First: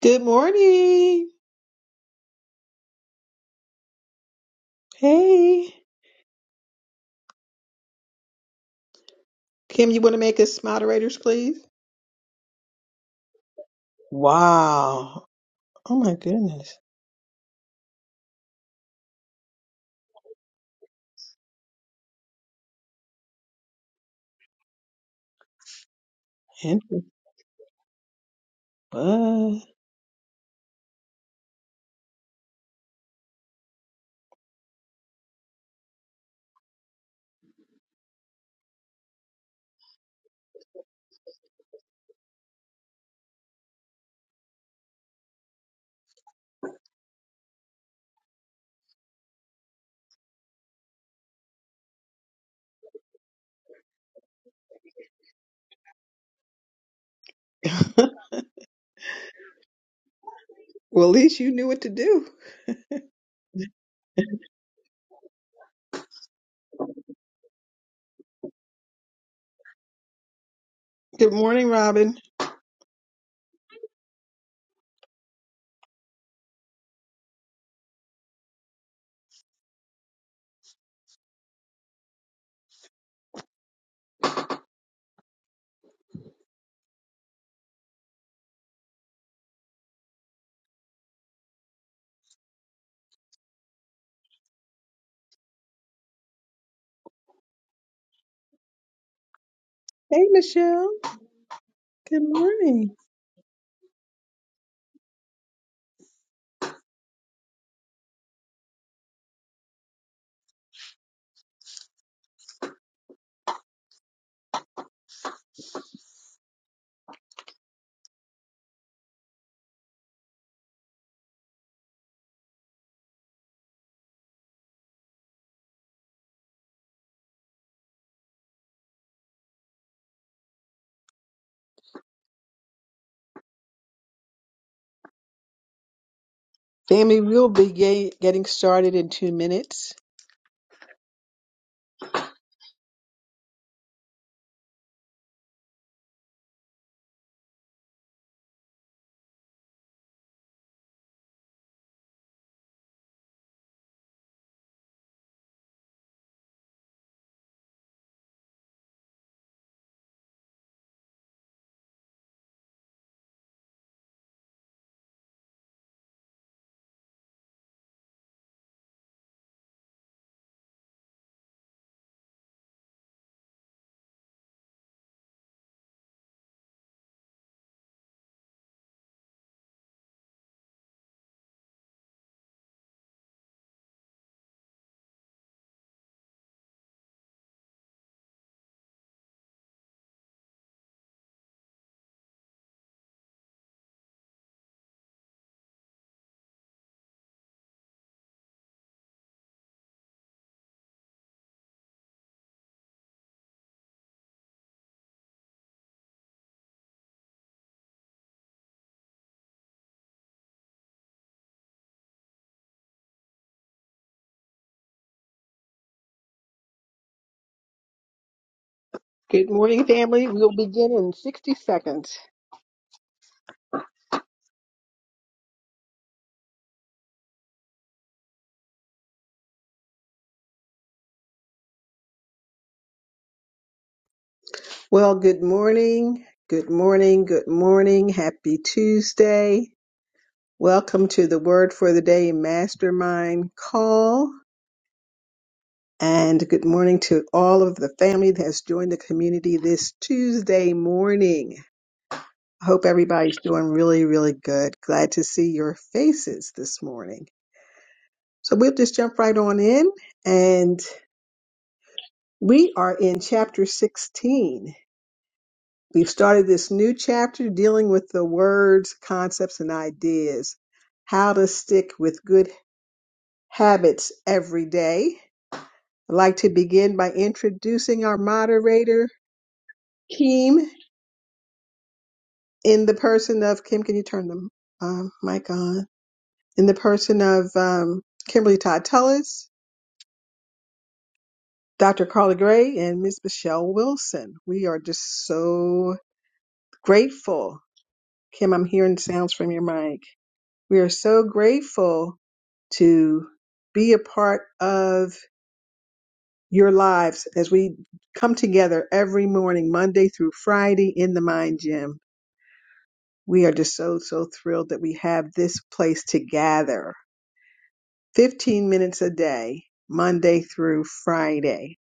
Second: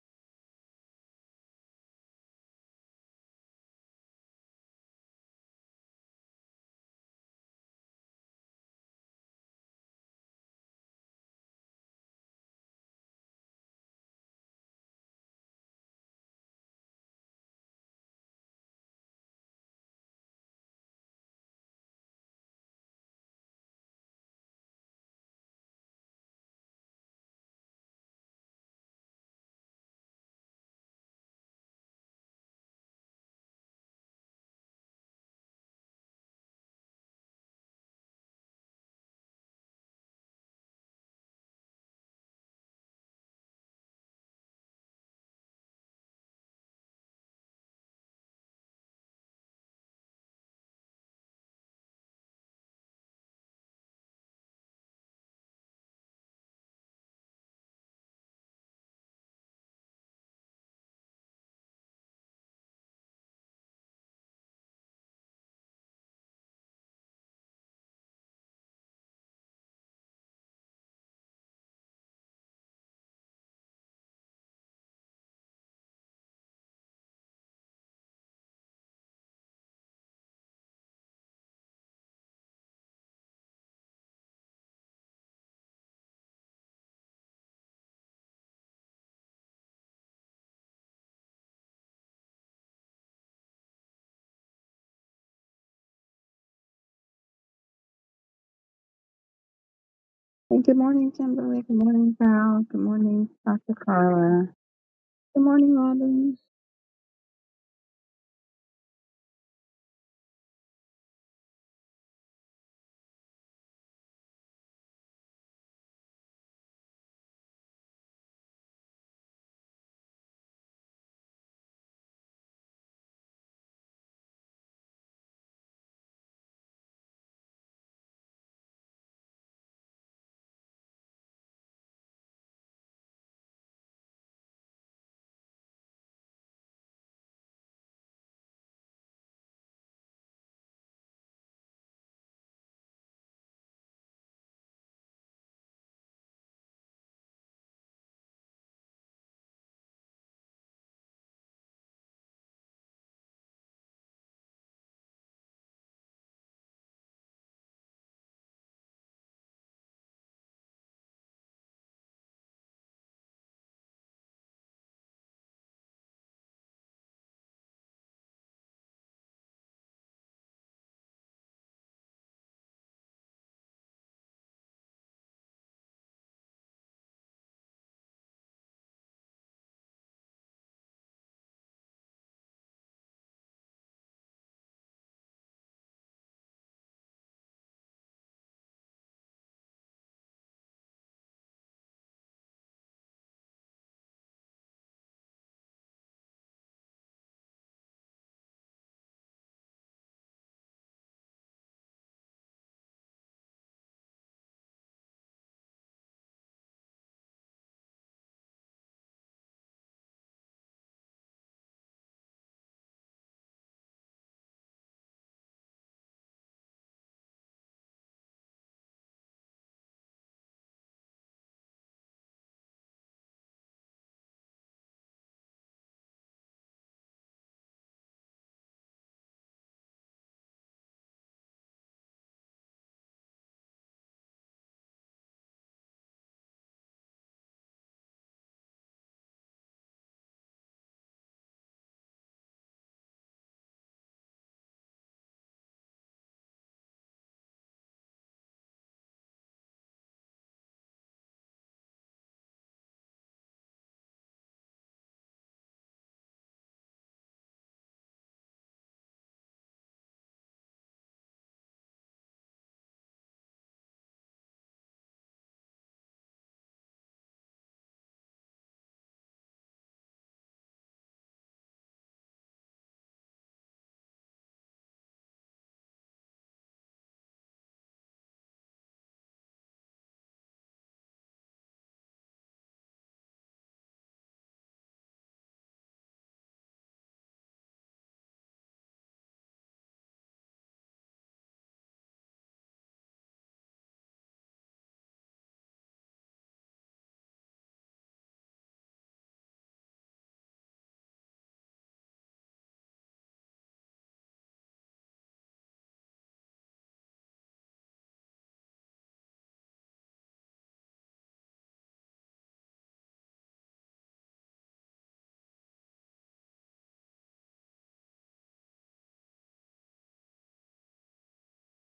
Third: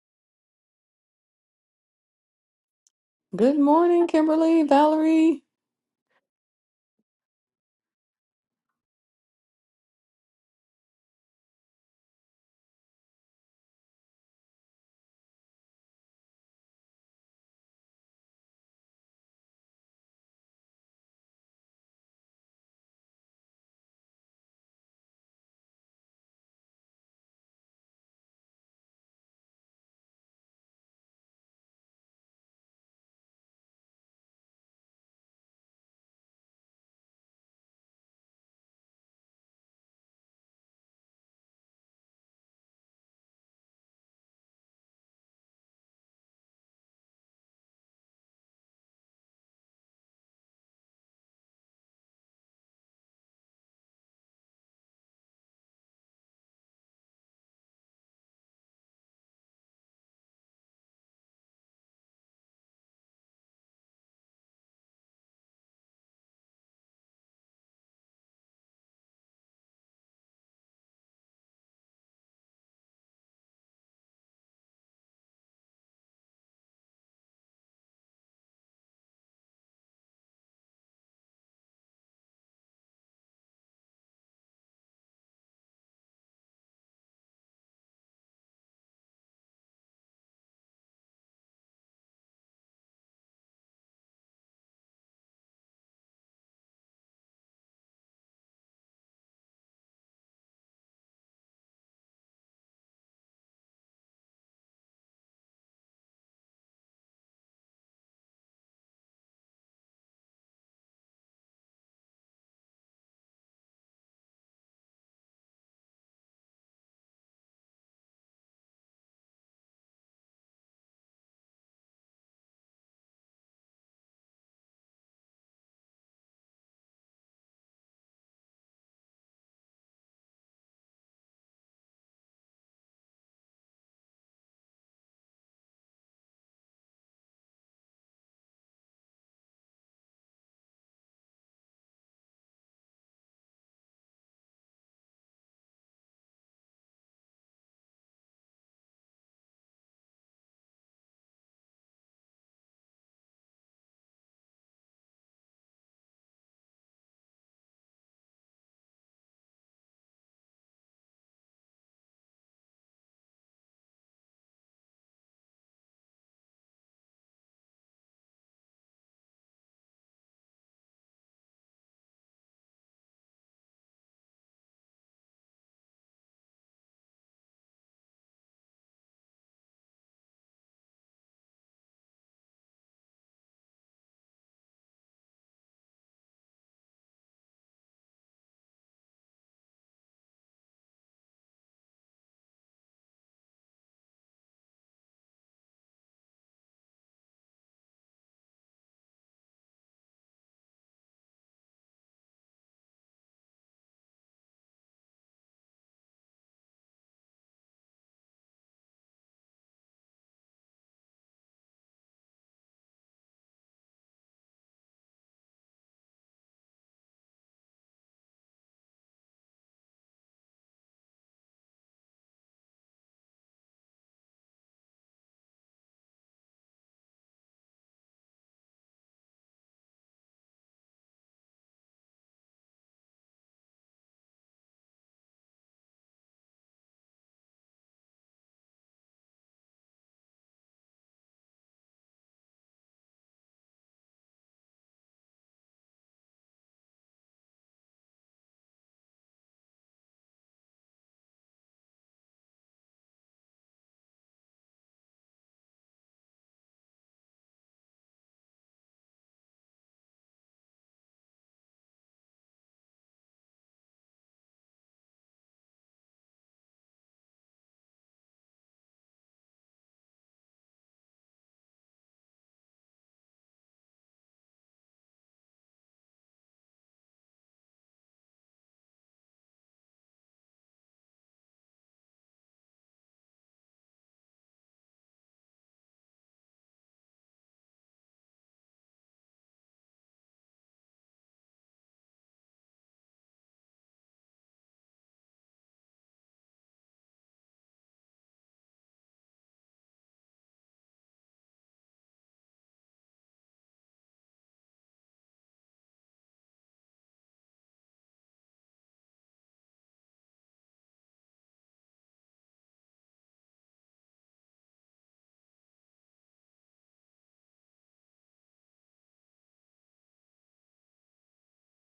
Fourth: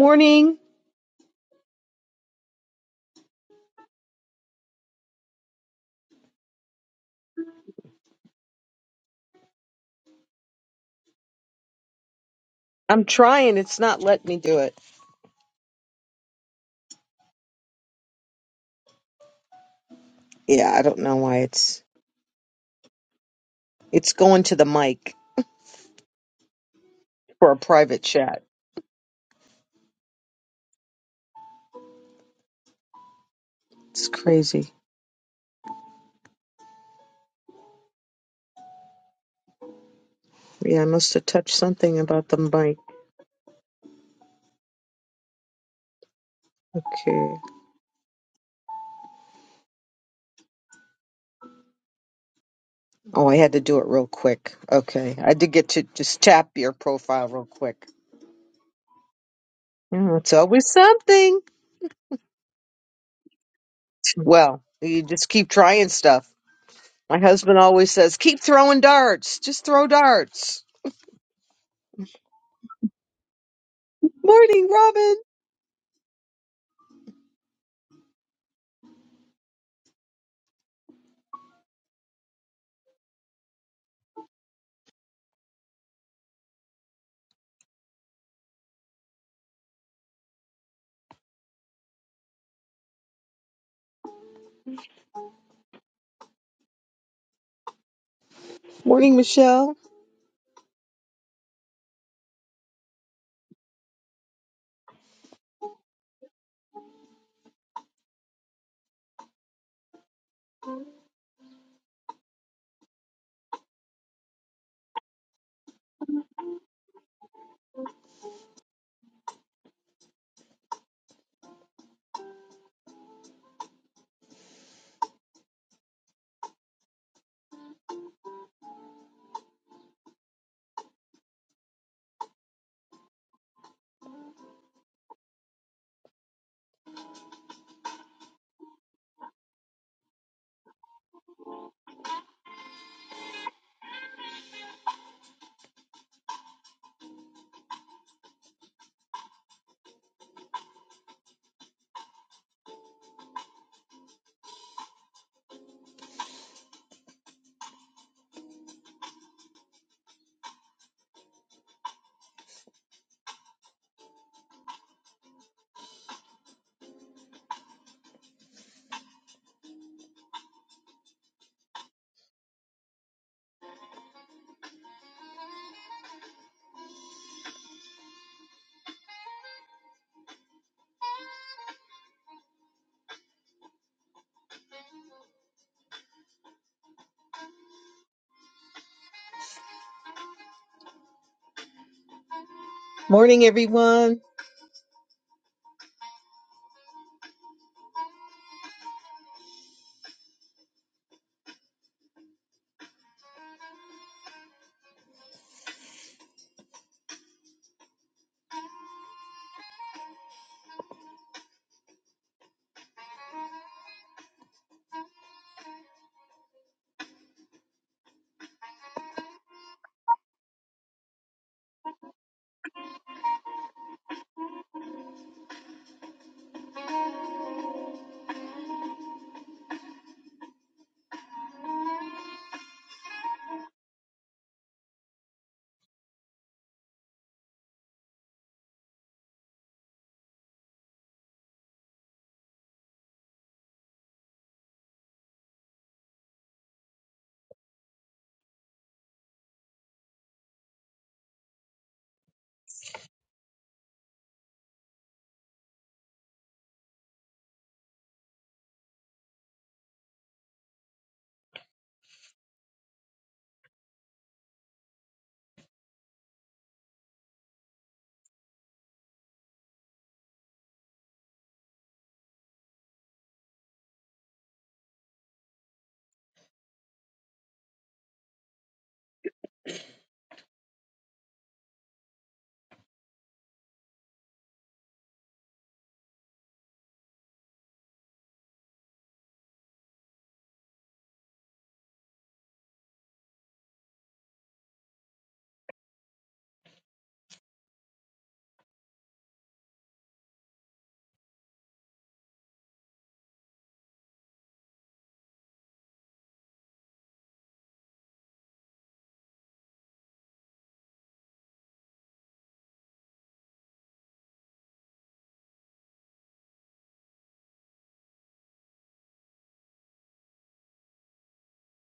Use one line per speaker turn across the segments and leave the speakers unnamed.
Good morning.
Good morning, Kimberly, Valerie.
Hey. Kim, you want to make us moderators, please?
I'm trying. It's not letting me do it.
Wow. Oh my goodness.
Yeah, I don't know why it's it's going to the mic
Andrew,
for a private chat.
What?
It's crazy. Yeah, I must have touched something about the mic. Okay. Oh, I had to do it real quick. Okay. I did get to just tap your profile real quick. Yeah, it's always
Well, at least
something.
you knew what to do.
Well, you just keep trying stuff. My husband always says, keep throwing darts. Just throw darts.
Good morning, Robin.
Morning, Robin. Morning, Michelle.
Hey,
Hey, good
Michelle.
morning, Kimberly. Good morning,
Good
Val. Good
morning.
morning, Dr. Carla. Good morning, Robin.
Family, we'll be ga- getting started in two minutes.
Morning, everyone.
Good morning, family. We'll begin in 60 seconds. Well, good morning. Good morning. Good morning. Happy Tuesday. Welcome to the Word for the Day Mastermind Call. And good morning to all of the family that has joined the community this Tuesday morning. I hope everybody's doing really, really good. Glad to see your faces this morning. So we'll just jump right on in. And we are in chapter 16. We've started this new chapter dealing with the words, concepts, and ideas. How to stick with good habits every day I'd like to begin by introducing our moderator, Kim, in the person of Kim. Can you turn the um, mic on? In the person of um, Kimberly Todd Tullis, Dr. Carla Gray, and Ms. Michelle Wilson. We are just so grateful. Kim, I'm hearing sounds from your mic. We are so grateful to be a part of your lives as we come together every morning, Monday through Friday in the Mind Gym We are just so, so thrilled that we have this place to gather 15 minutes a day, Monday through Friday.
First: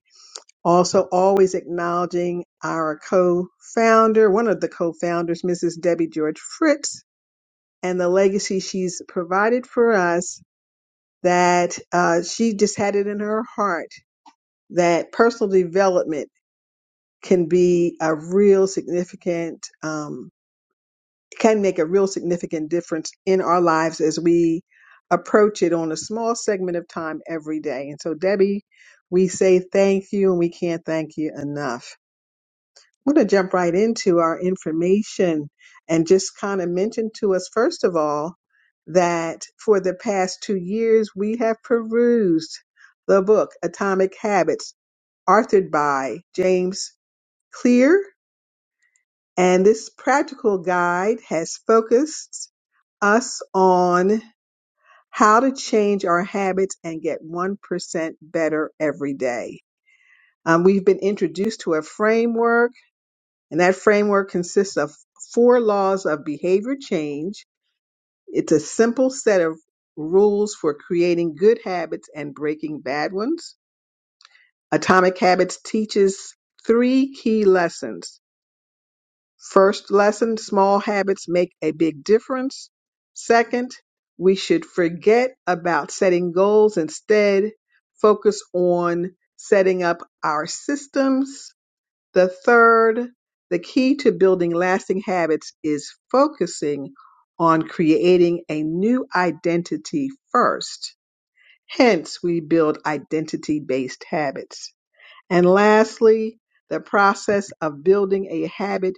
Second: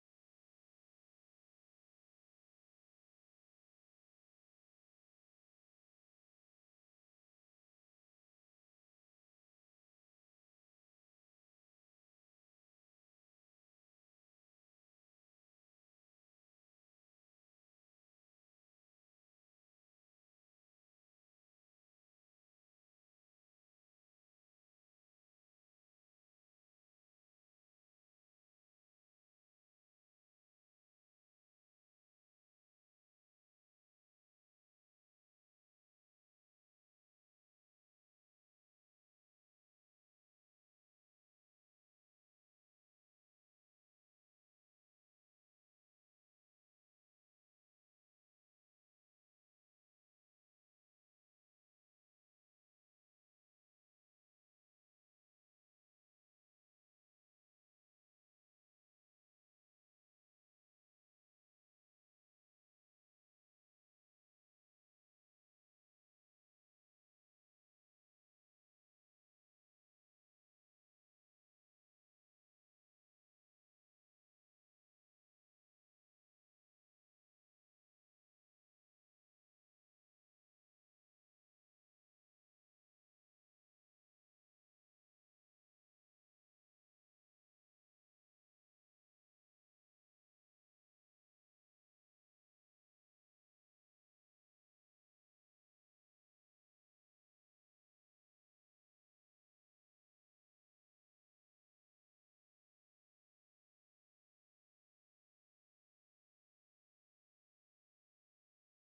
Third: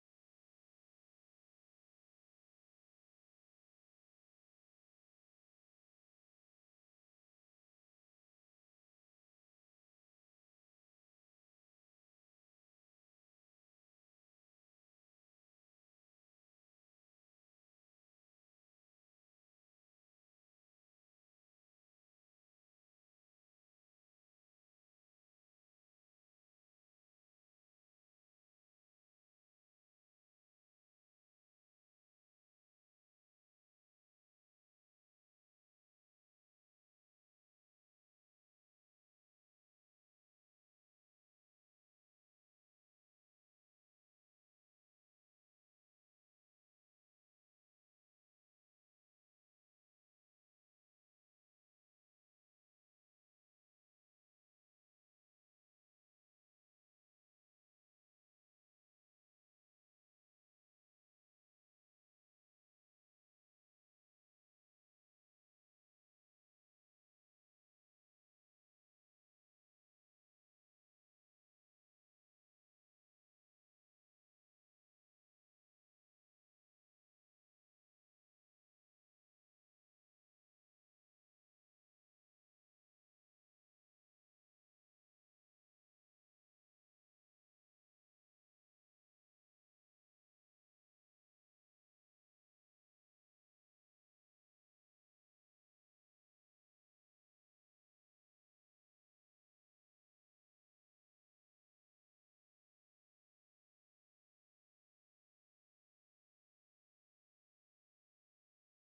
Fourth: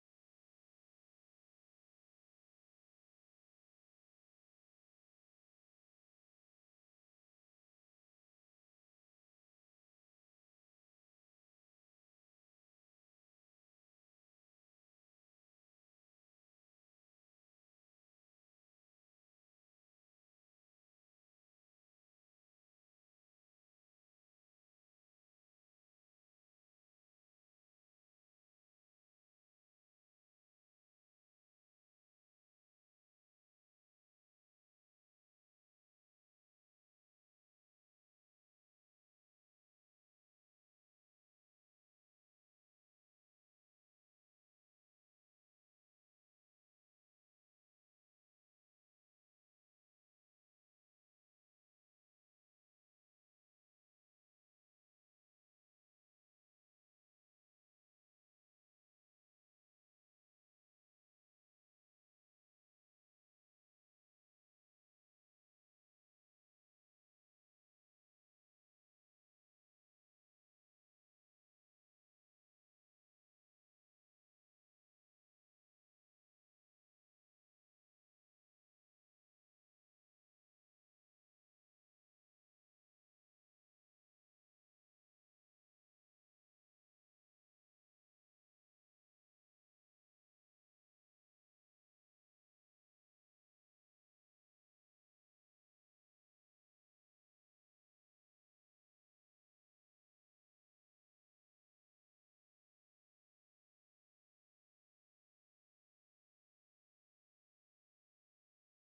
Also, always acknowledging our co founder, one of the co founders, Mrs. Debbie George Fritz, and the legacy she's provided for us that uh, she just had it in her heart that personal development can be a real significant um, can make a real significant difference in our lives as we approach it on a small segment of time every day. And so, Debbie, we say thank you and we can't thank you enough. I'm going to jump right into our information and just kind of mention to us, first of all, that for the past two years, we have perused the book Atomic Habits, authored by James Clear and this practical guide has focused us on how to change our habits and get 1% better every day. Um, we've been introduced to a framework, and that framework consists of four laws of behavior change. It's a simple set of rules for creating good habits and breaking bad ones. Atomic Habits teaches three key lessons. First lesson, small habits make a big difference. Second, we should forget about setting goals. Instead, focus on setting up our systems. The third, the key to building lasting habits is focusing on creating a new identity first. Hence, we build identity based habits. And lastly, the process of building a habit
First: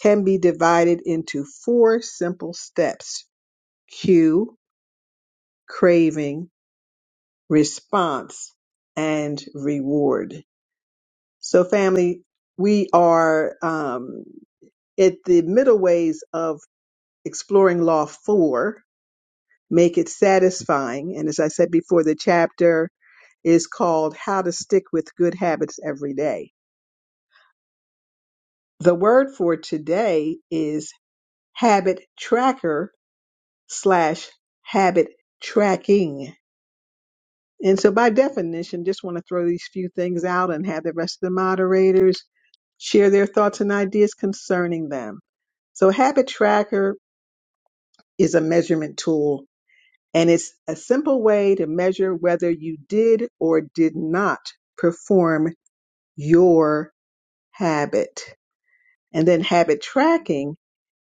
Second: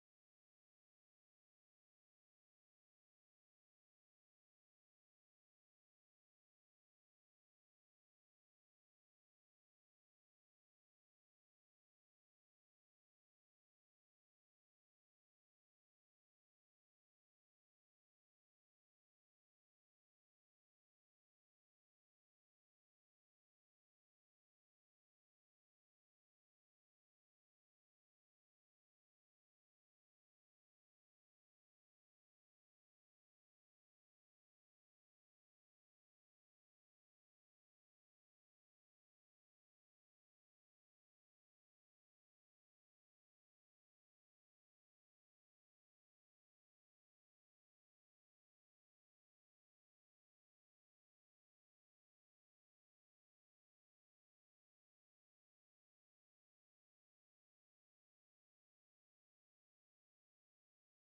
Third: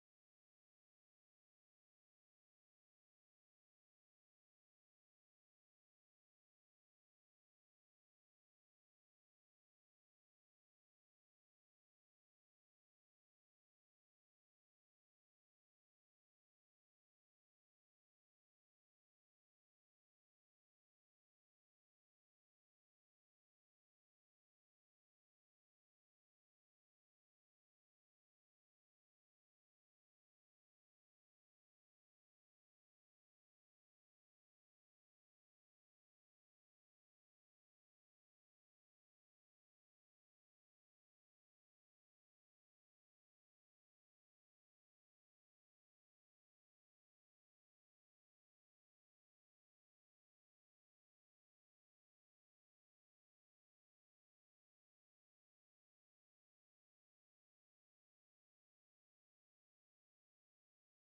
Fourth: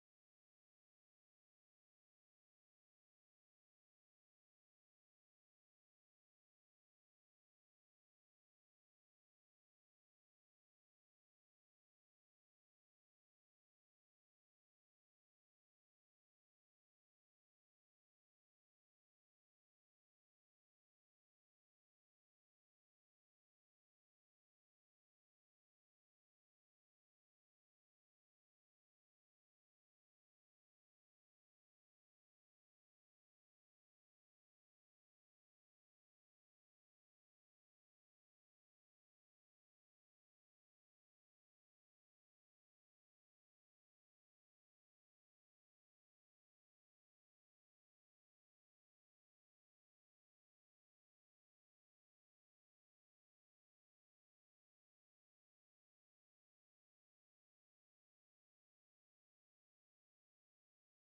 can be divided into four simple steps cue, craving, response, and reward. So, family, we are um, at the middle ways of exploring Law 4 Make It Satisfying. And as I said before, the chapter is called How to Stick with Good Habits Every Day. The word for today is habit tracker slash habit tracking And so, by definition, just want to throw these few things out and have the rest of the moderators share their thoughts and ideas concerning them. So, Habit Tracker is a measurement tool, and it's a simple way to measure whether you did or did not perform your habit. And then, habit tracking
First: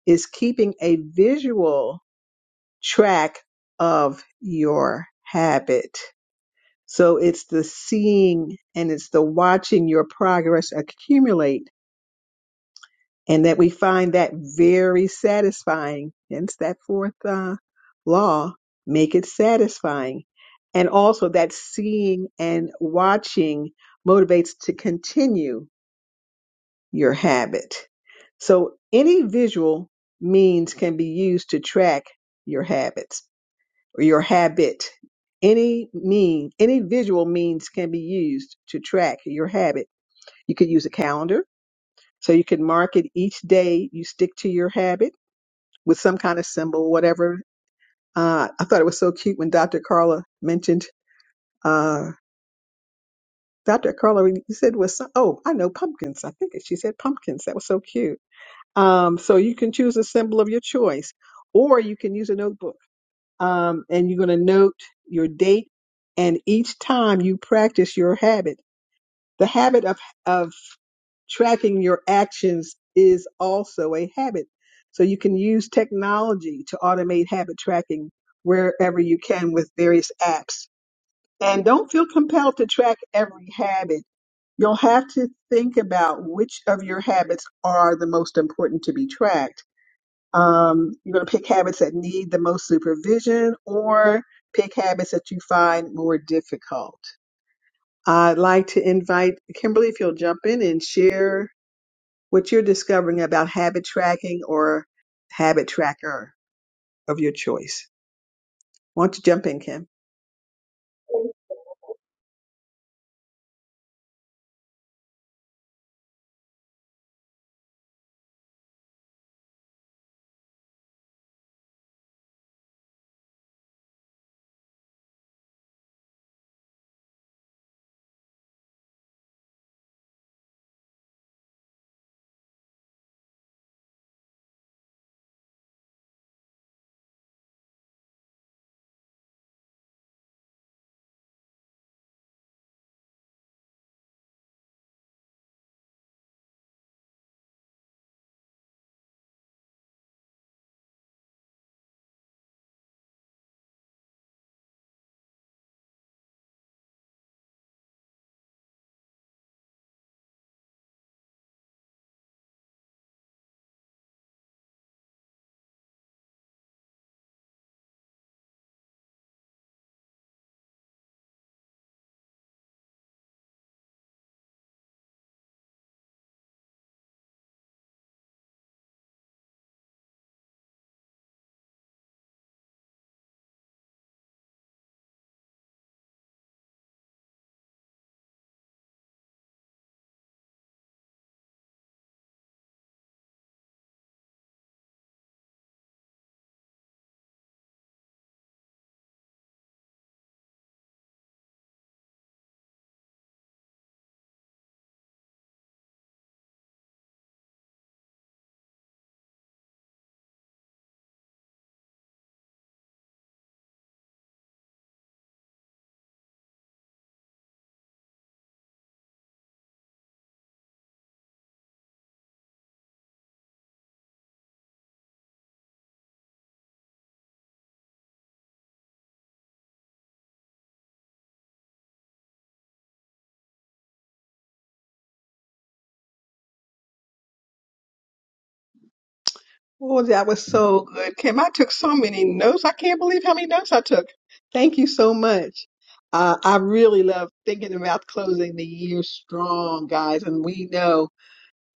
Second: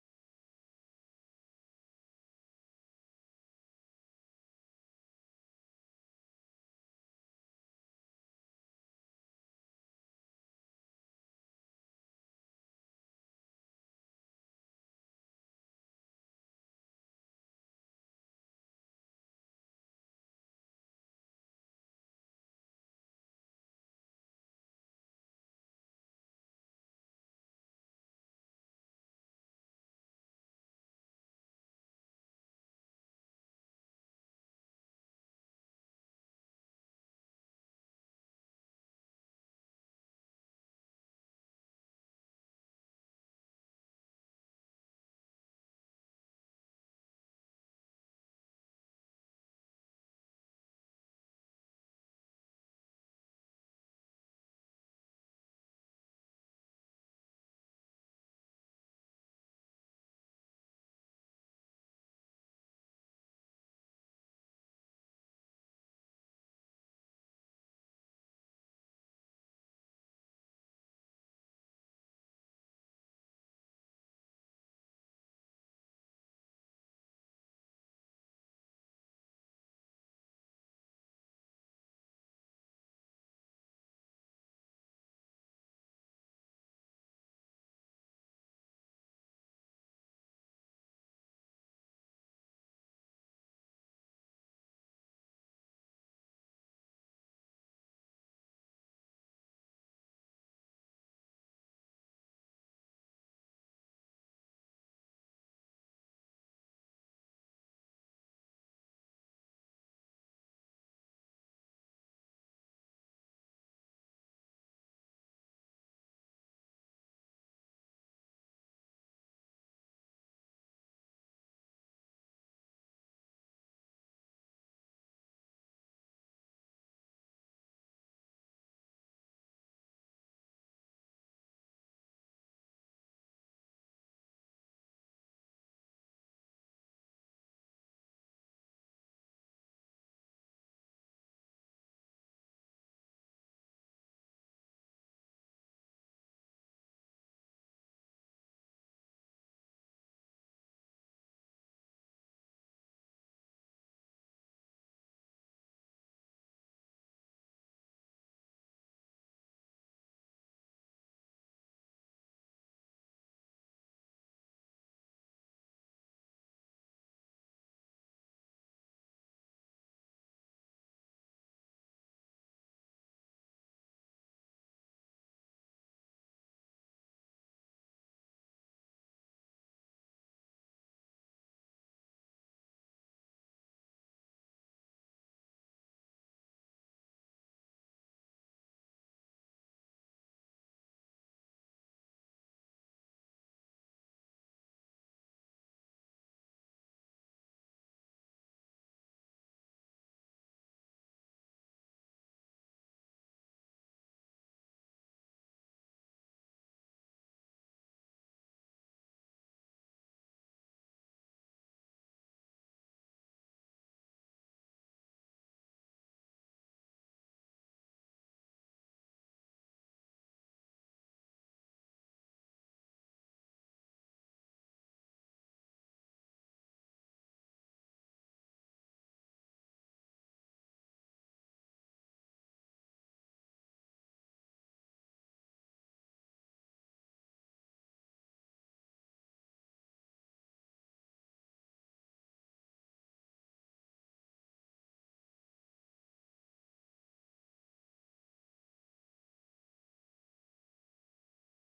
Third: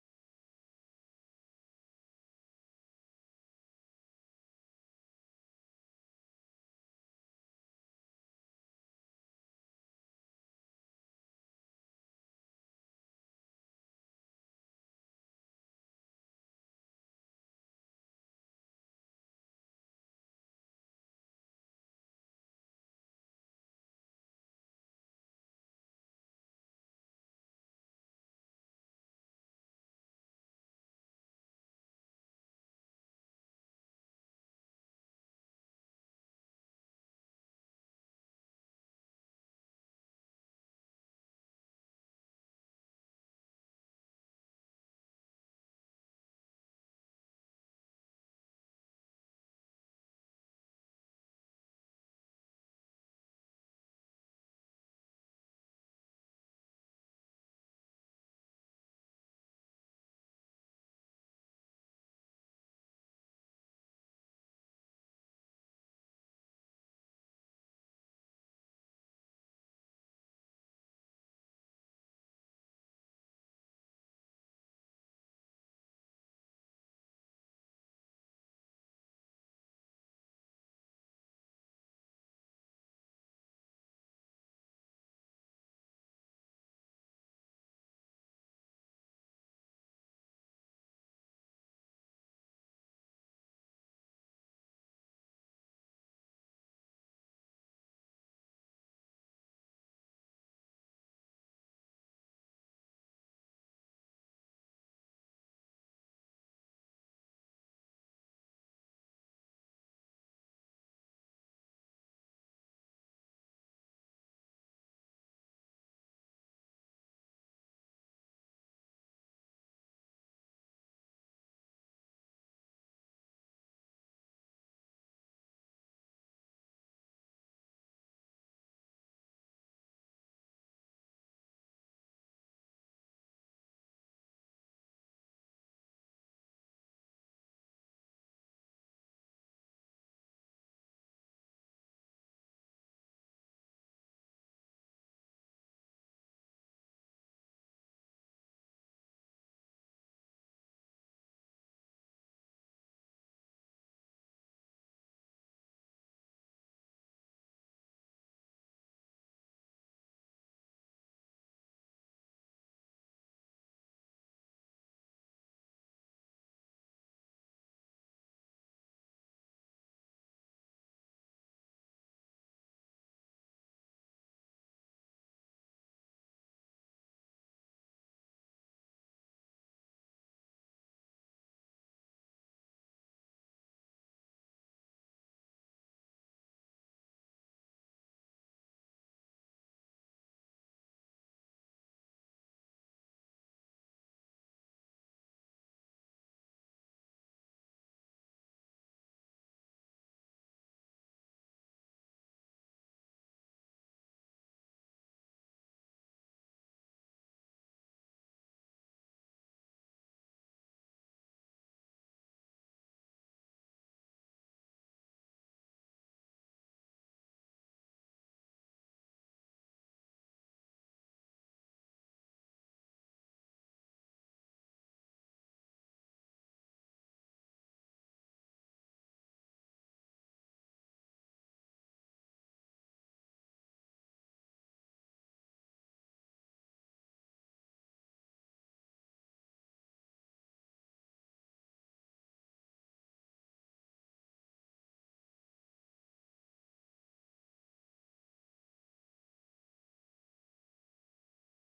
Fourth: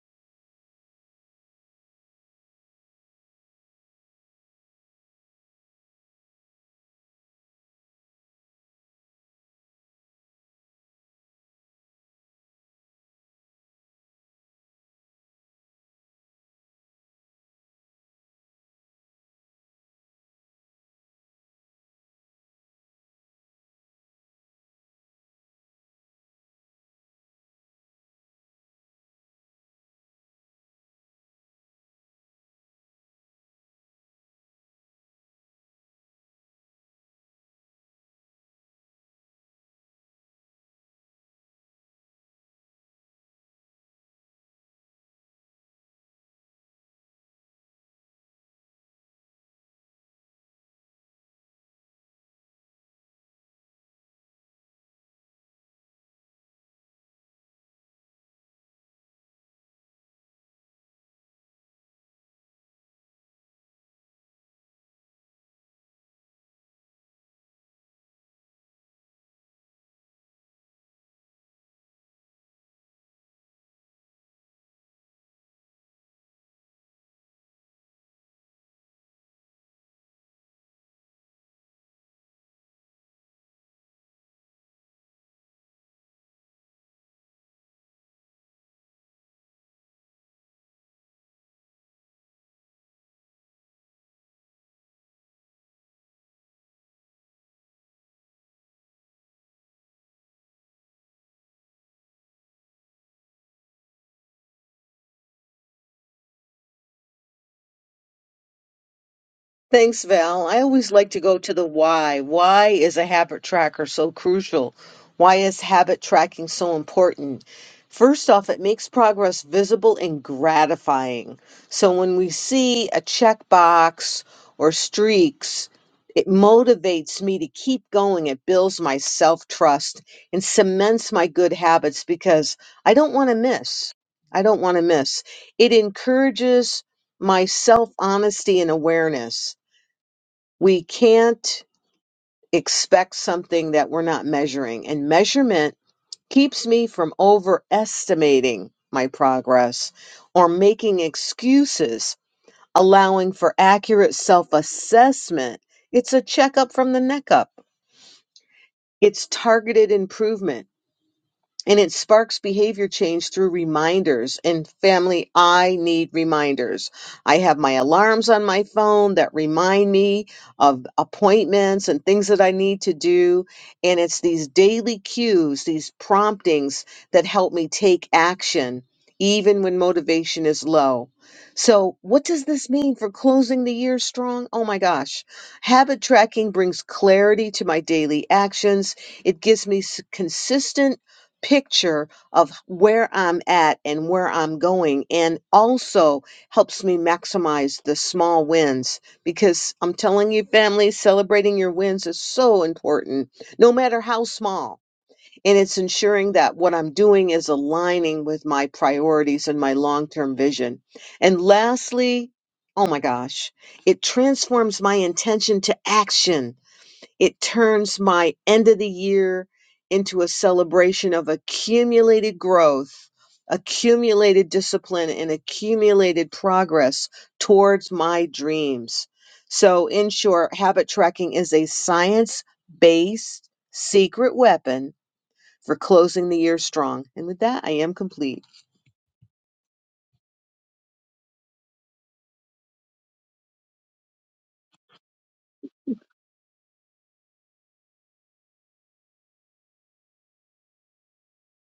is keeping a visual track of your habit. So it's the seeing and it's the watching your progress accumulate and that we find that very satisfying. Hence that fourth uh, law, make it satisfying. And also that seeing and watching motivates to continue your habit. So any visual means can be used to track your habits or your habit. Any mean, any visual means can be used to track your habit. You could use a calendar, so you can mark it each day you stick to your habit with some kind of symbol, whatever. Uh, I thought it was so cute when Dr. Carla mentioned, uh, Dr. Carla, you said was some, oh, I know pumpkins. I think she said pumpkins. That was so cute. Um, so you can choose a symbol of your choice, or you can use a notebook um, and you're going to note your date. And each time you practice your habit, the habit of of tracking your actions is also a habit. So you can use technology to automate habit tracking wherever you can with various apps. And don't feel compelled to track every habit. You'll have to think about which of your habits are the most important to be tracked um, you're going to pick habits that need the most supervision or pick habits that you find more difficult. I'd like to invite Kimberly if you'll jump in and share what you're discovering about habit tracking or habit tracker of your choice. Why don't you jump in, Kim?
Thanks, Val. I always like to go to the why. Why is a habit tracker so crucial? Why is habit tracking so important? First off, it makes progress visible and gratifying. So when we see a checkbox or streaks, it motivates me to keep going. It builds my self trust and cements my good habits because I don't want to miss. I don't want to miss. It encourages my self honesty and awareness we can't expect something that we're not measuring. And measurement keeps me from overestimating my progress or making excuses, allowing for accurate self assessment. It's a checkup from the neck up, it's targeted improvement. And it sparks behavior change through reminders. And family, I need reminders. I have my alarms on my phone that remind me of appointments and things that I need to do. And it's these daily cues, these promptings that help me take action, even when motivation is low. So, what does this mean for closing the year strong? Oh my gosh. Habit tracking brings clarity to my daily actions. It gives me s- consistent picture of where I'm at and where I'm going, and also helps me maximize the small wins because I'm telling you, family, celebrating your wins is so important, no matter how small. And it's ensuring that what I'm doing is aligning with my priorities and my long term vision. And lastly, oh my gosh, it transforms my intention to action it turns my end of the year into a celebration of accumulated growth, accumulated discipline, and accumulated progress towards my dreams. So, in short, habit tracking is a science based secret weapon for closing the year strong. And with that, I am complete.
Oh, that was so good, Kim. I took so many notes. I can't believe how many notes I took. Thank you so much. Uh, I really love thinking about closing the year strong, guys. And we know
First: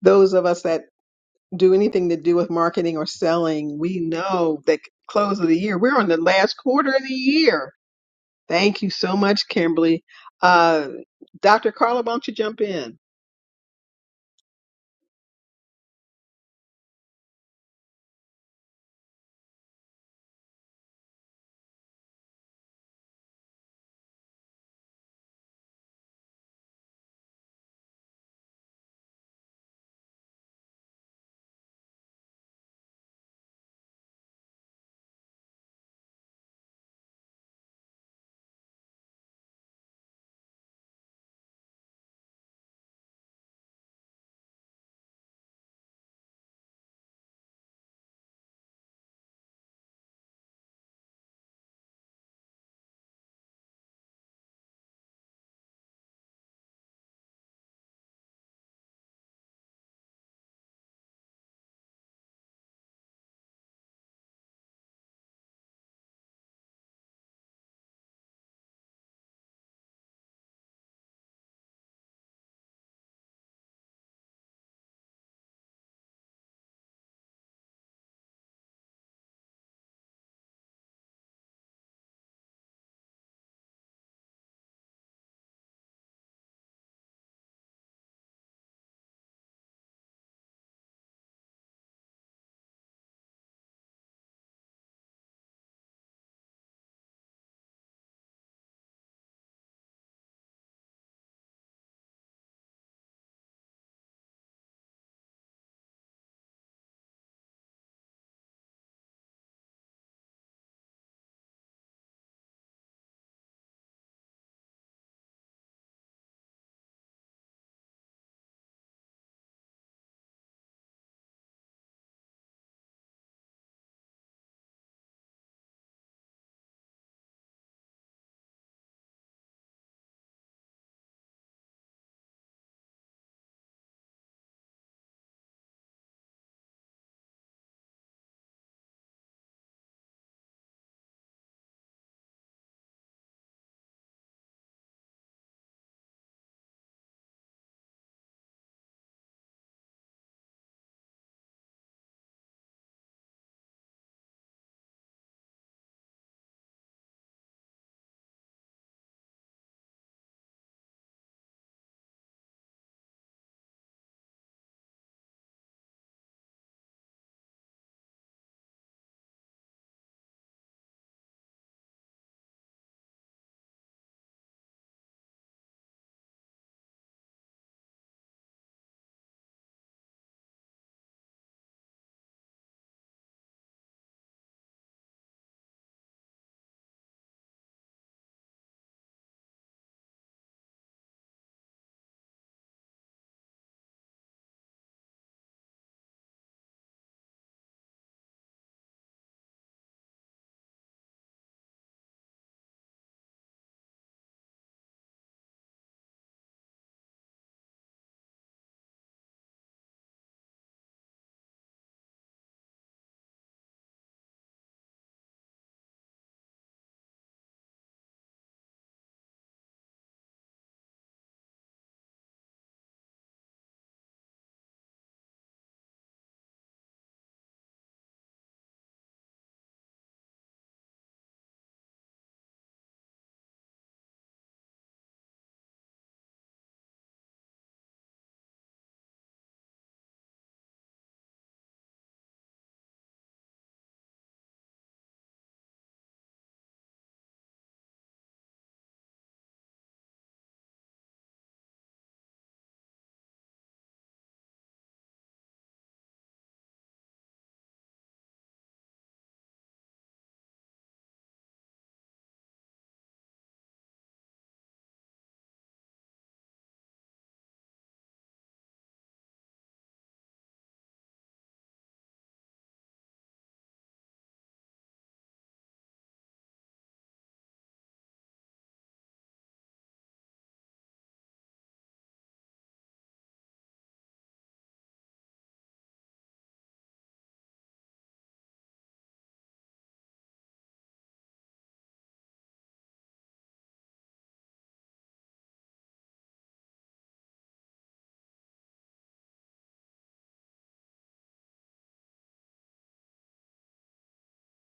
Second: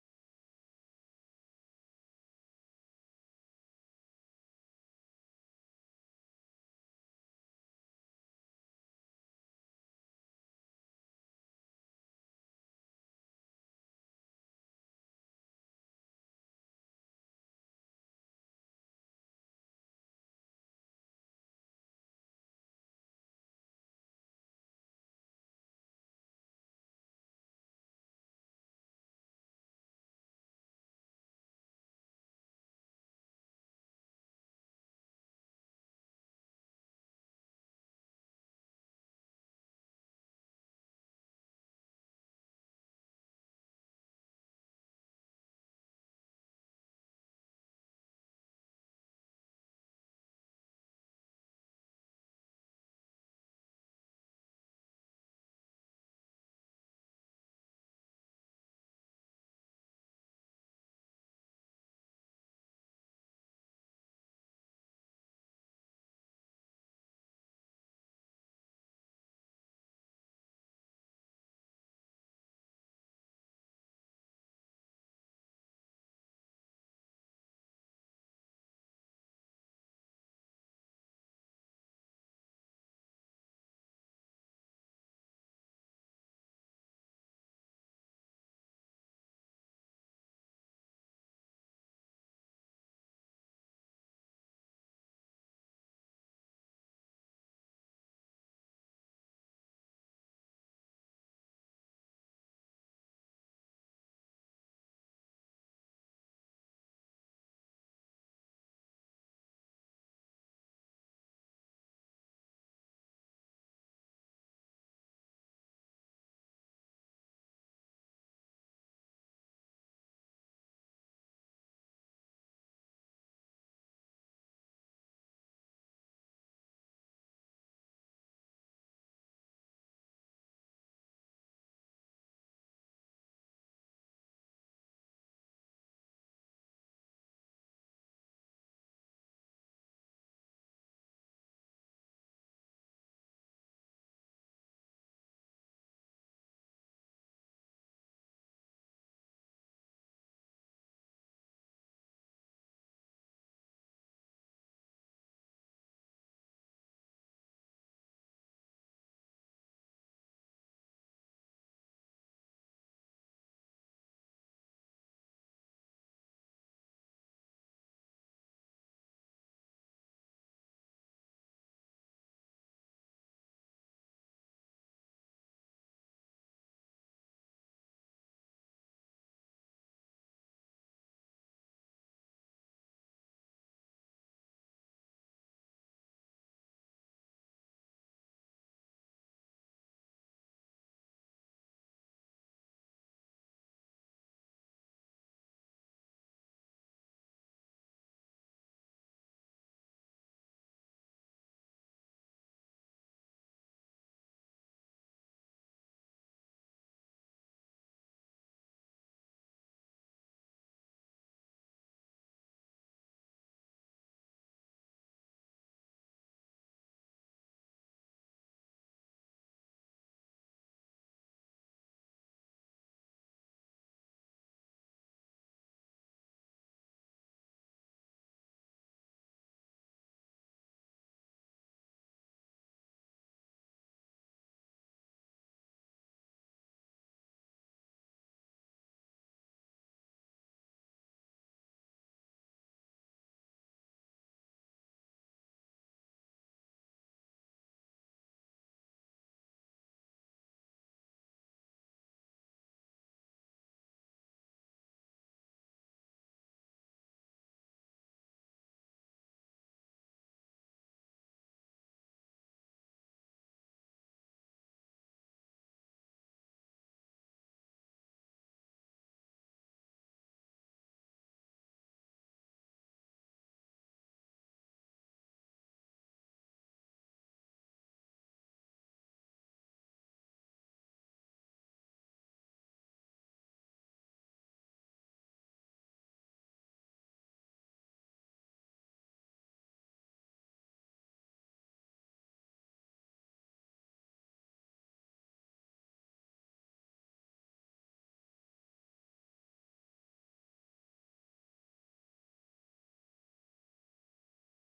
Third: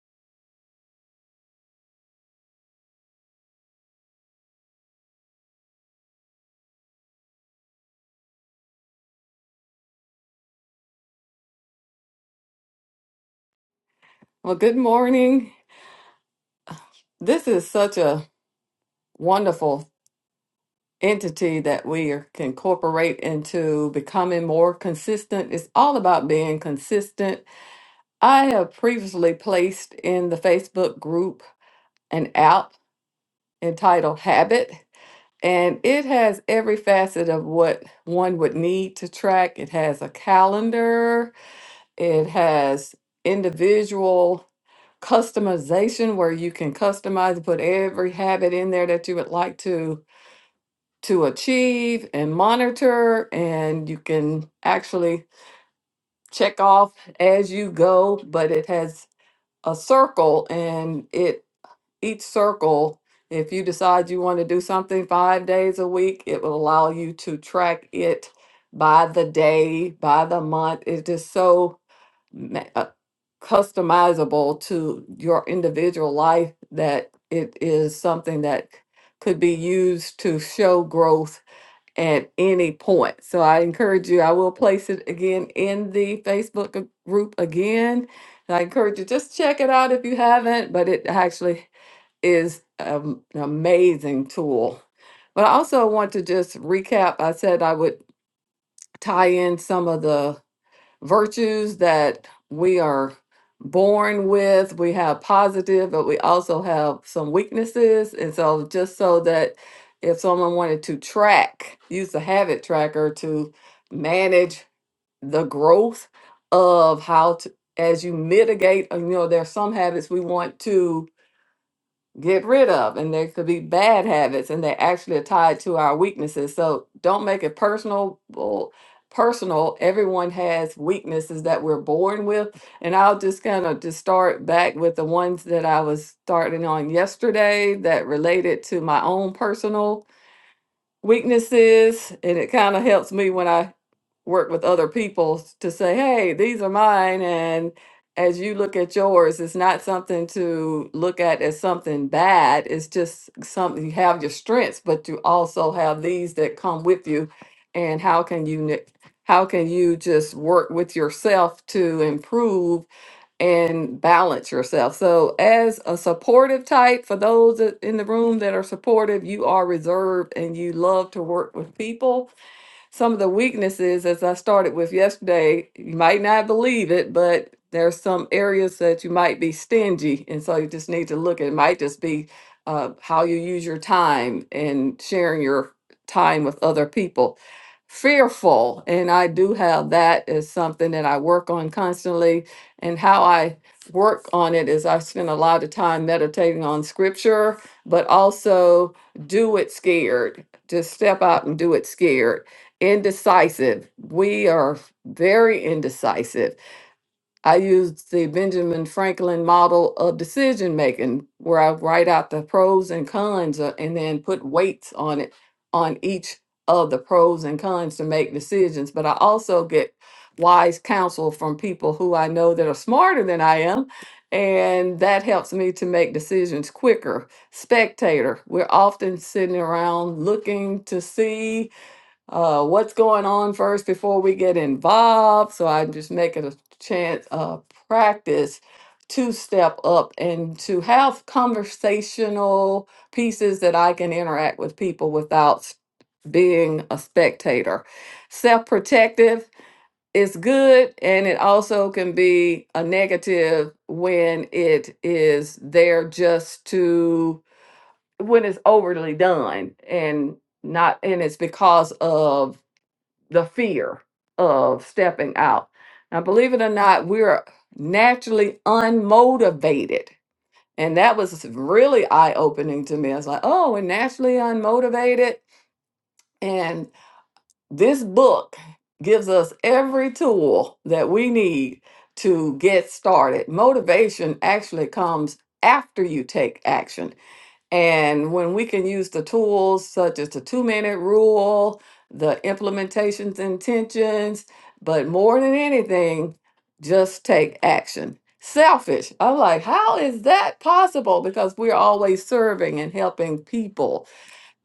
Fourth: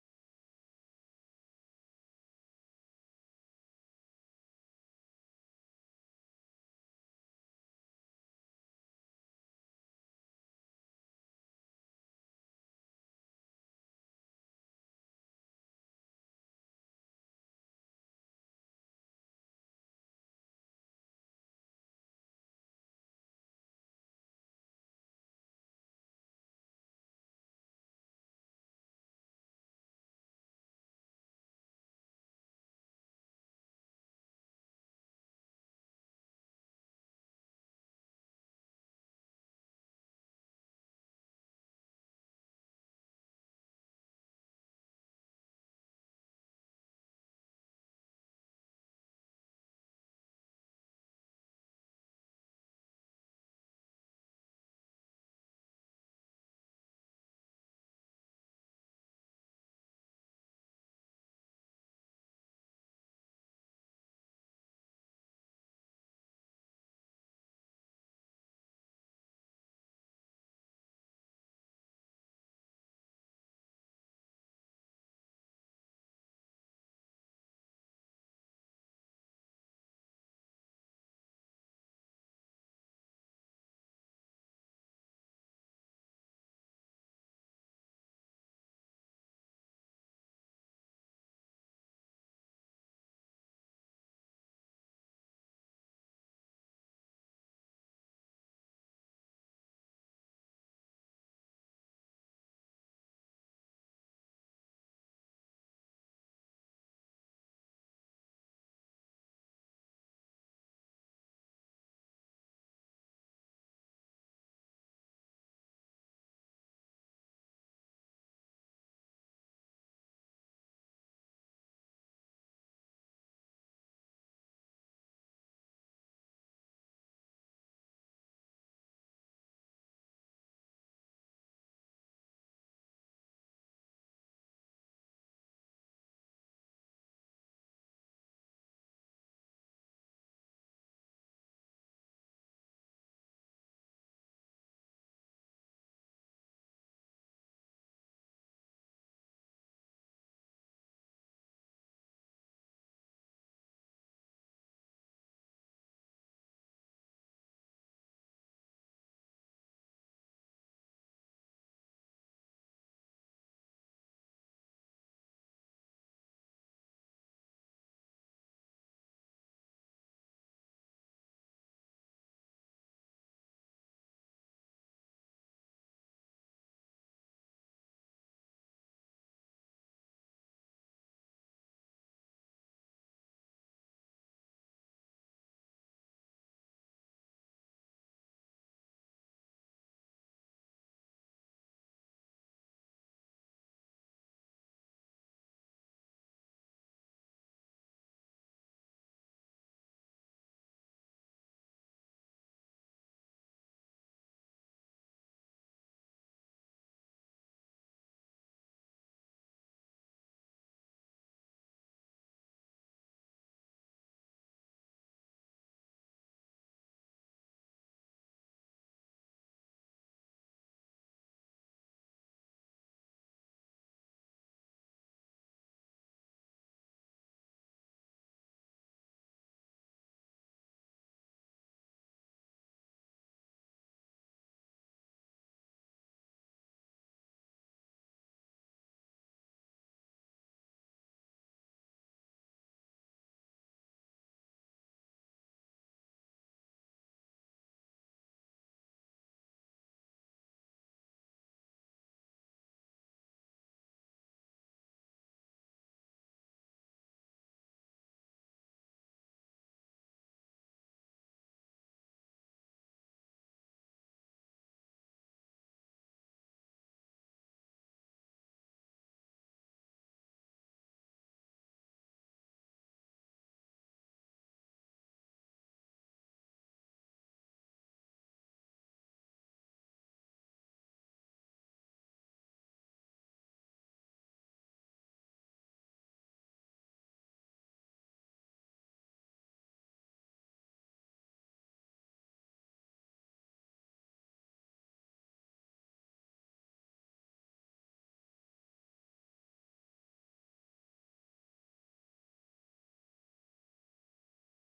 those of us that do anything to do with marketing or selling, we know that close of the year, we're on the last quarter of the year. Thank you so much, Kimberly. Uh, Dr. Carla, why don't you jump in?
Well, good morning. This is such a wonderful entity that we are- can incorporate into becoming more consistent. It's all about being consistent. I have previously placed in the Facebook group an app entitled Habit, and it has every facet of what one would need to track. It has a calendar, it has individual customization where you can customize and put every habit in there that you would like to to achieve and monitor and you can actually check off as you go but it has a circle and it each circle if you decide you want to do something 5 days a week it will allow you to track it by the day by the month it's just so ma- uh, customizable to your individual life that it is something that c- could be used to show growth at any point. So I encourage you, I will place it again in the Facebook g- group again. And I encourage you just check it out if you haven't, but it actually is um, an amazing tool. But I also want to just recap. I said I would tie in some of the virtues that we are born with. We have positive, but we also have some weaknesses. And so, just so that if someone wanted to track, use the habit tracker to manage the growth of how to, as you mitigate, uh, you know, there are some habits we want to get rid of and there could be bad habits and they actually are tied to our weaknesses so don't make it personal well, personal everyone has weaknesses that we're born with and i'll just kind of just start back with the ones that i was starting on yesterday that related to my own personal weaknesses and it kind of helps me when I work with other people s- to say, hey, these are mine. And as you look at yours, it's not something to look at as something bad. It's just something you have your strengths, but you also have these that come with you. And how can you, ne- how can you just work with yourself to improve and balance yourself. So, as a supportive type, for those that- in the room that are supportive, you are reserved and you love to work with people some of the weaknesses as I started with yesterday. You might not believe it, but there's some areas that you might be stingy, and so you just need to look. at It might just be uh, how you use your time and sharing your time with other people. Fearful, and I do have that as something that I work on constantly, and how I work on it is I spend a lot of time meditating on scripture, but also do it scared. Just step out and do it scared Indecisive. We are very indecisive. I use the Benjamin Franklin model of decision making, where I write out the pros and cons uh, and then put weights on it, on each of the pros and cons to make decisions. But I also get wise counsel from people who I know that are smarter than I am. And that helps me to make decisions quicker. Spectator, we're often sitting around looking to see uh, what's going on first before we get involved. So I'm just making a chance, uh, practice to step up and to have conversational pieces that I can interact with people without s- being a spectator. Self protective is good, and it also can be a negative when it is there just to, when it's overly done and not, and it's because of the fear of stepping out. Now, believe it or not, we're naturally unmotivated. And that was really eye opening to me. I was like, oh, we're naturally unmotivated. And this book gives us every tool that we need to get started. Motivation actually comes after you take action and when we can use the tools such as the two minute rule, the implementations intentions, but more than anything, just take action. Selfish. I'm like, how is that possible? Because we're always serving and helping people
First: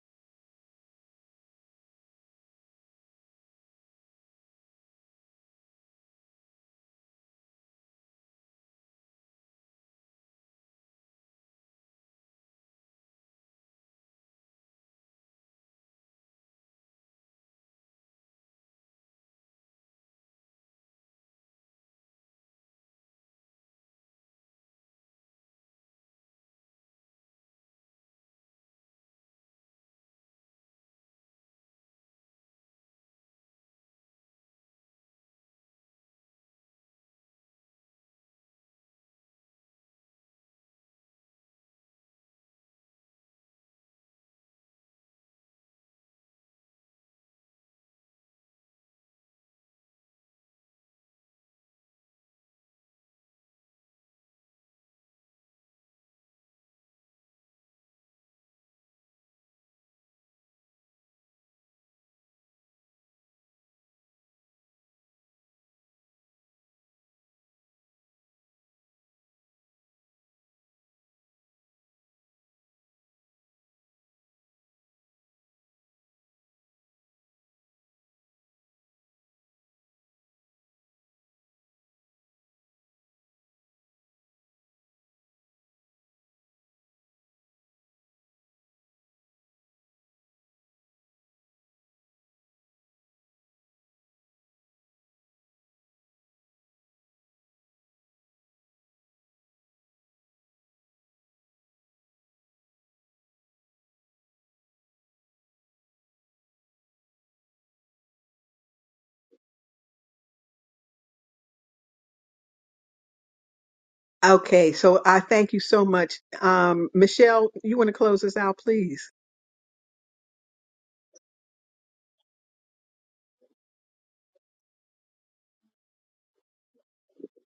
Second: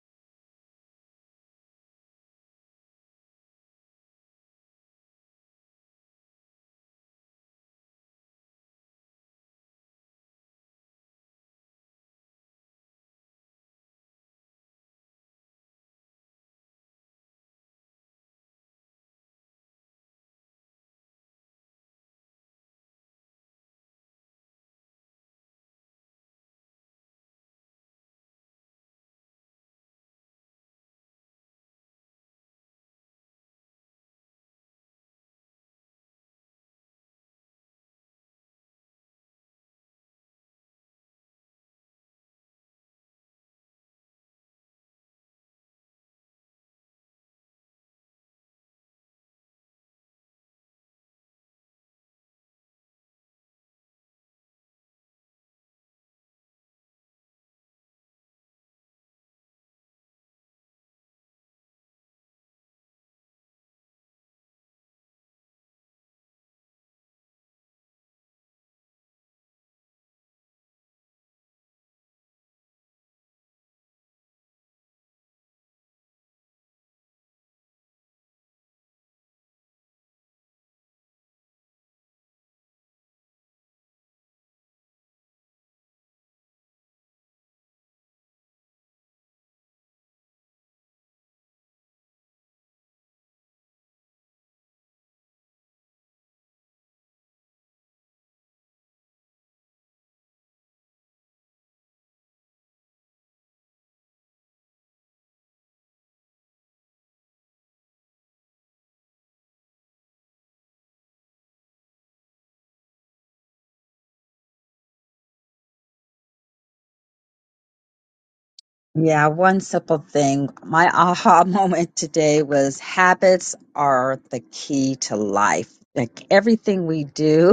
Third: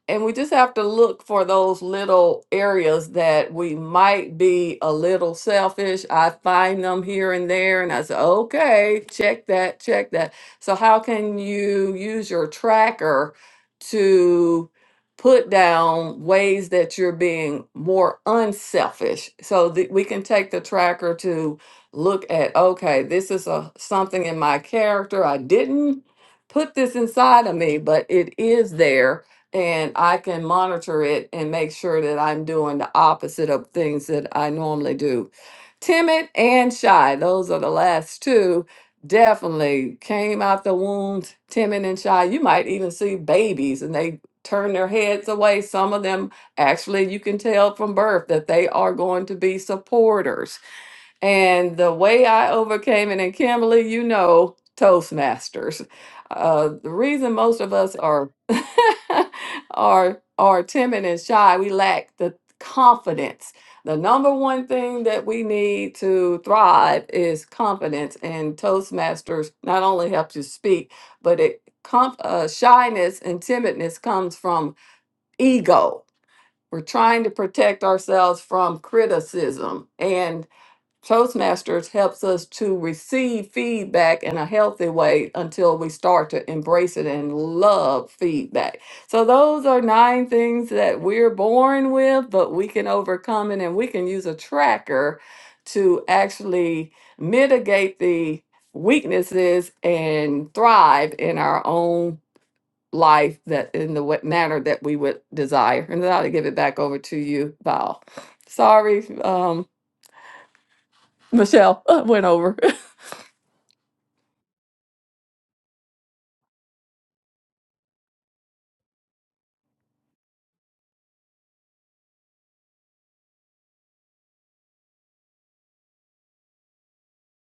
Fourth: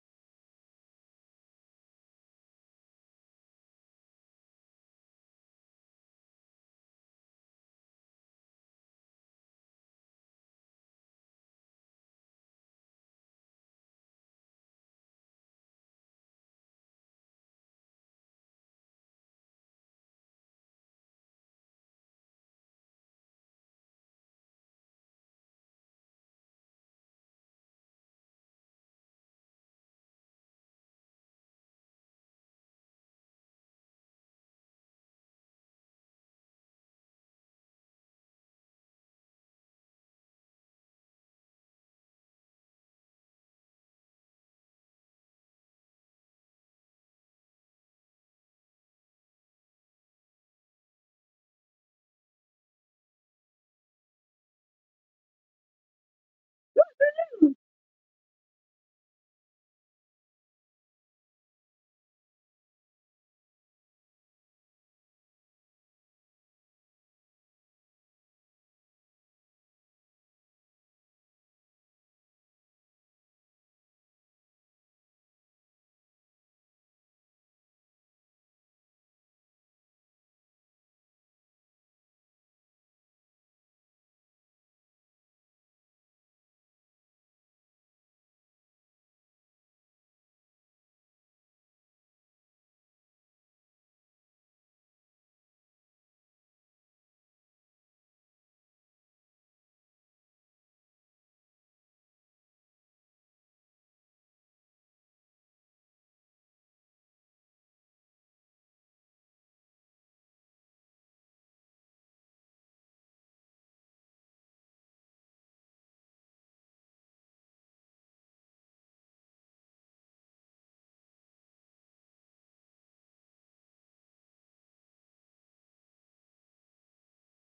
and we just have to look for those little areas that we might be a little selfish. I find them here and there, and I say, okay, check that, check that. So, how can you use your tracker to put down ways that you're being more unselfish so that we can take the tracker to look at, okay, this is a something in my character. I didn't put this inside of me, but it is there and I can monitor it and make sure that I'm doing the opposite of things that I normally do. Timid and shy, those are the last two. Definitely came out the womb timid and shy. You might even see babies and they turn their heads away. Some of them, actually, you can tell from birth that they are going to be supporters and the way I overcame it, and Kimberly, you know, Toastmasters. Uh, the reason most of us are are are timid and shy, we lack the confidence. The number one thing that we need to thrive is confidence, and Toastmasters not only helps you speak, but it com- uh, shyness and timidness comes from ego. We're trying to protect ourselves from criticism and Toastmasters helps us to receive feedback in a healthy way until we start to embrace it and love feedback. So, those are nine things that we're born with, but we can overcome it and we can use a tracker to actually mitigate the weaknesses and thrive in our own life that in the wa- manner that we would desire. And then I'll give it back over to you, Val. Sorry, um, Michelle went over.
Okay, so I thank you so much. Um, Michelle, you want to close us out, please?
Yeah, one simple thing. My aha moment today was habits are the key to life. Like everything we do.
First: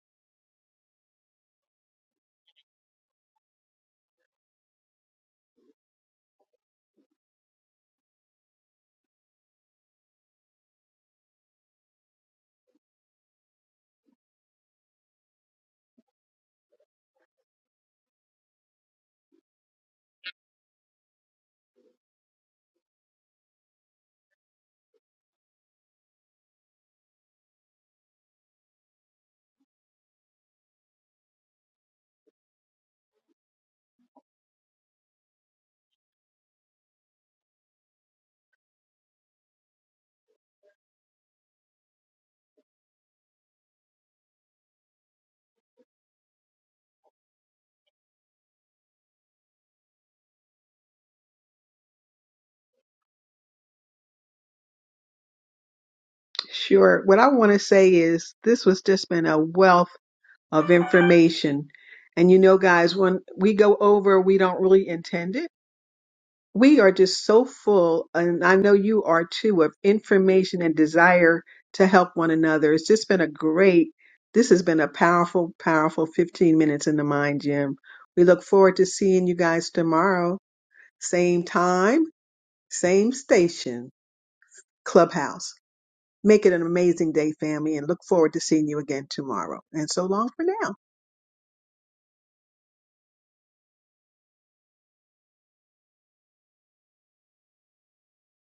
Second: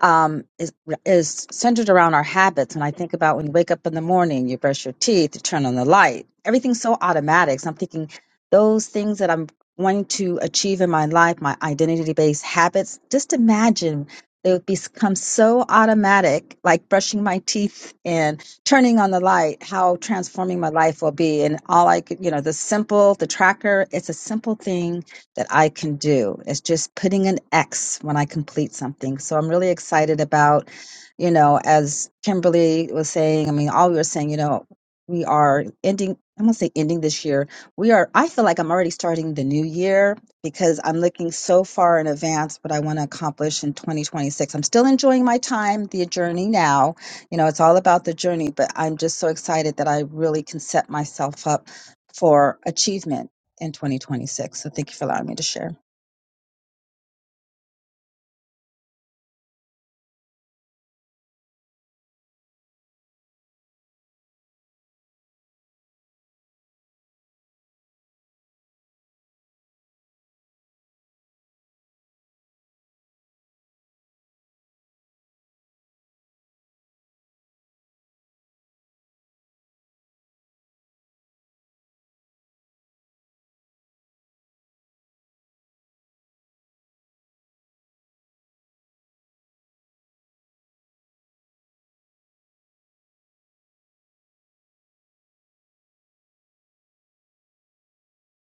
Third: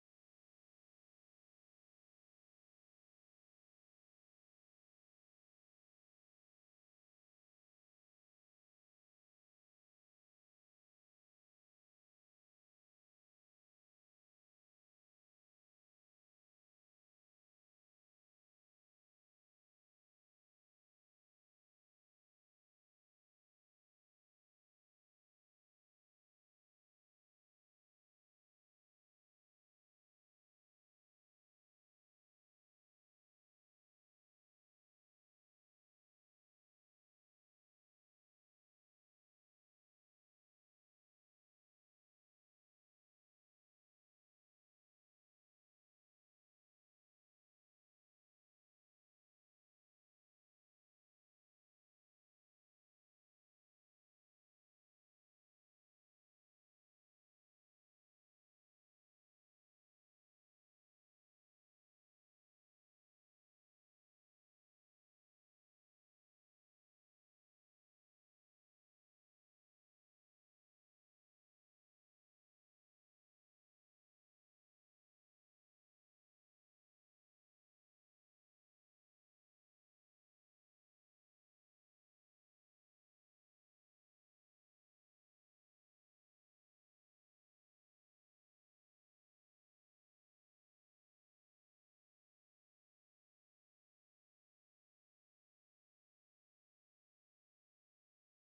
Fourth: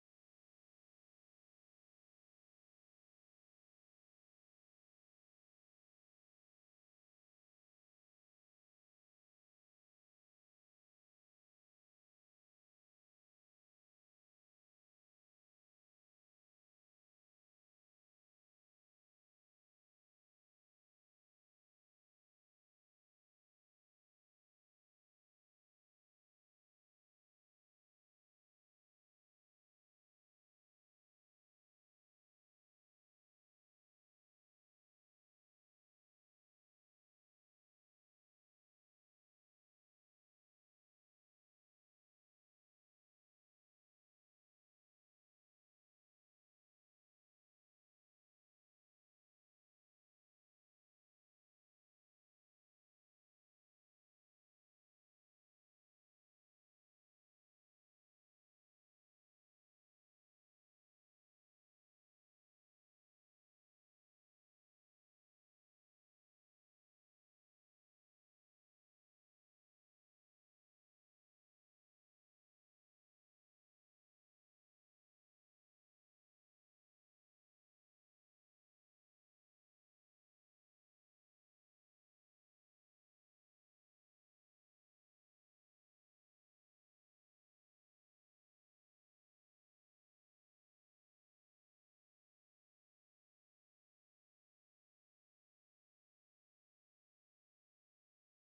um, is, is centered around our habits. When I think about when you wake up in the morning, you brush your teeth, you turn on the light, everything's so automatic. So I'm thinking those things that I'm wanting to achieve in my life, my identity based habits, just imagine they would become so automatic, like brushing my teeth and turning on the light, how transforming my life will be. And all I could, you know, the simple, the tracker, it's a simple thing that I can do. It's just putting an X when I complete something. So I'm really excited about, you know, as Kimberly was saying, I mean, all we were saying, you know, we are ending, I'm gonna say ending this year. We are, I feel like I'm already starting the new year because I'm looking so far in advance what I want to accomplish in 2026. I'm still enjoying my time, the journey now. You know, it's all about the journey, but I'm just so excited that I really can set myself up for achievement in 2026. So thank you for allowing me to share.
Sure. What I want to say is this was just been a wealth of information. And you know, guys, when we go over, we don't really intend it. We are just so full, and I know you are too, of information and desire to help one another. It's just been a great, this has been a powerful, powerful 15 minutes in the mind gym. We look forward to seeing you guys tomorrow, same time, same station, Clubhouse. Make it an amazing day, family, and look forward to seeing you again tomorrow. And so long for now.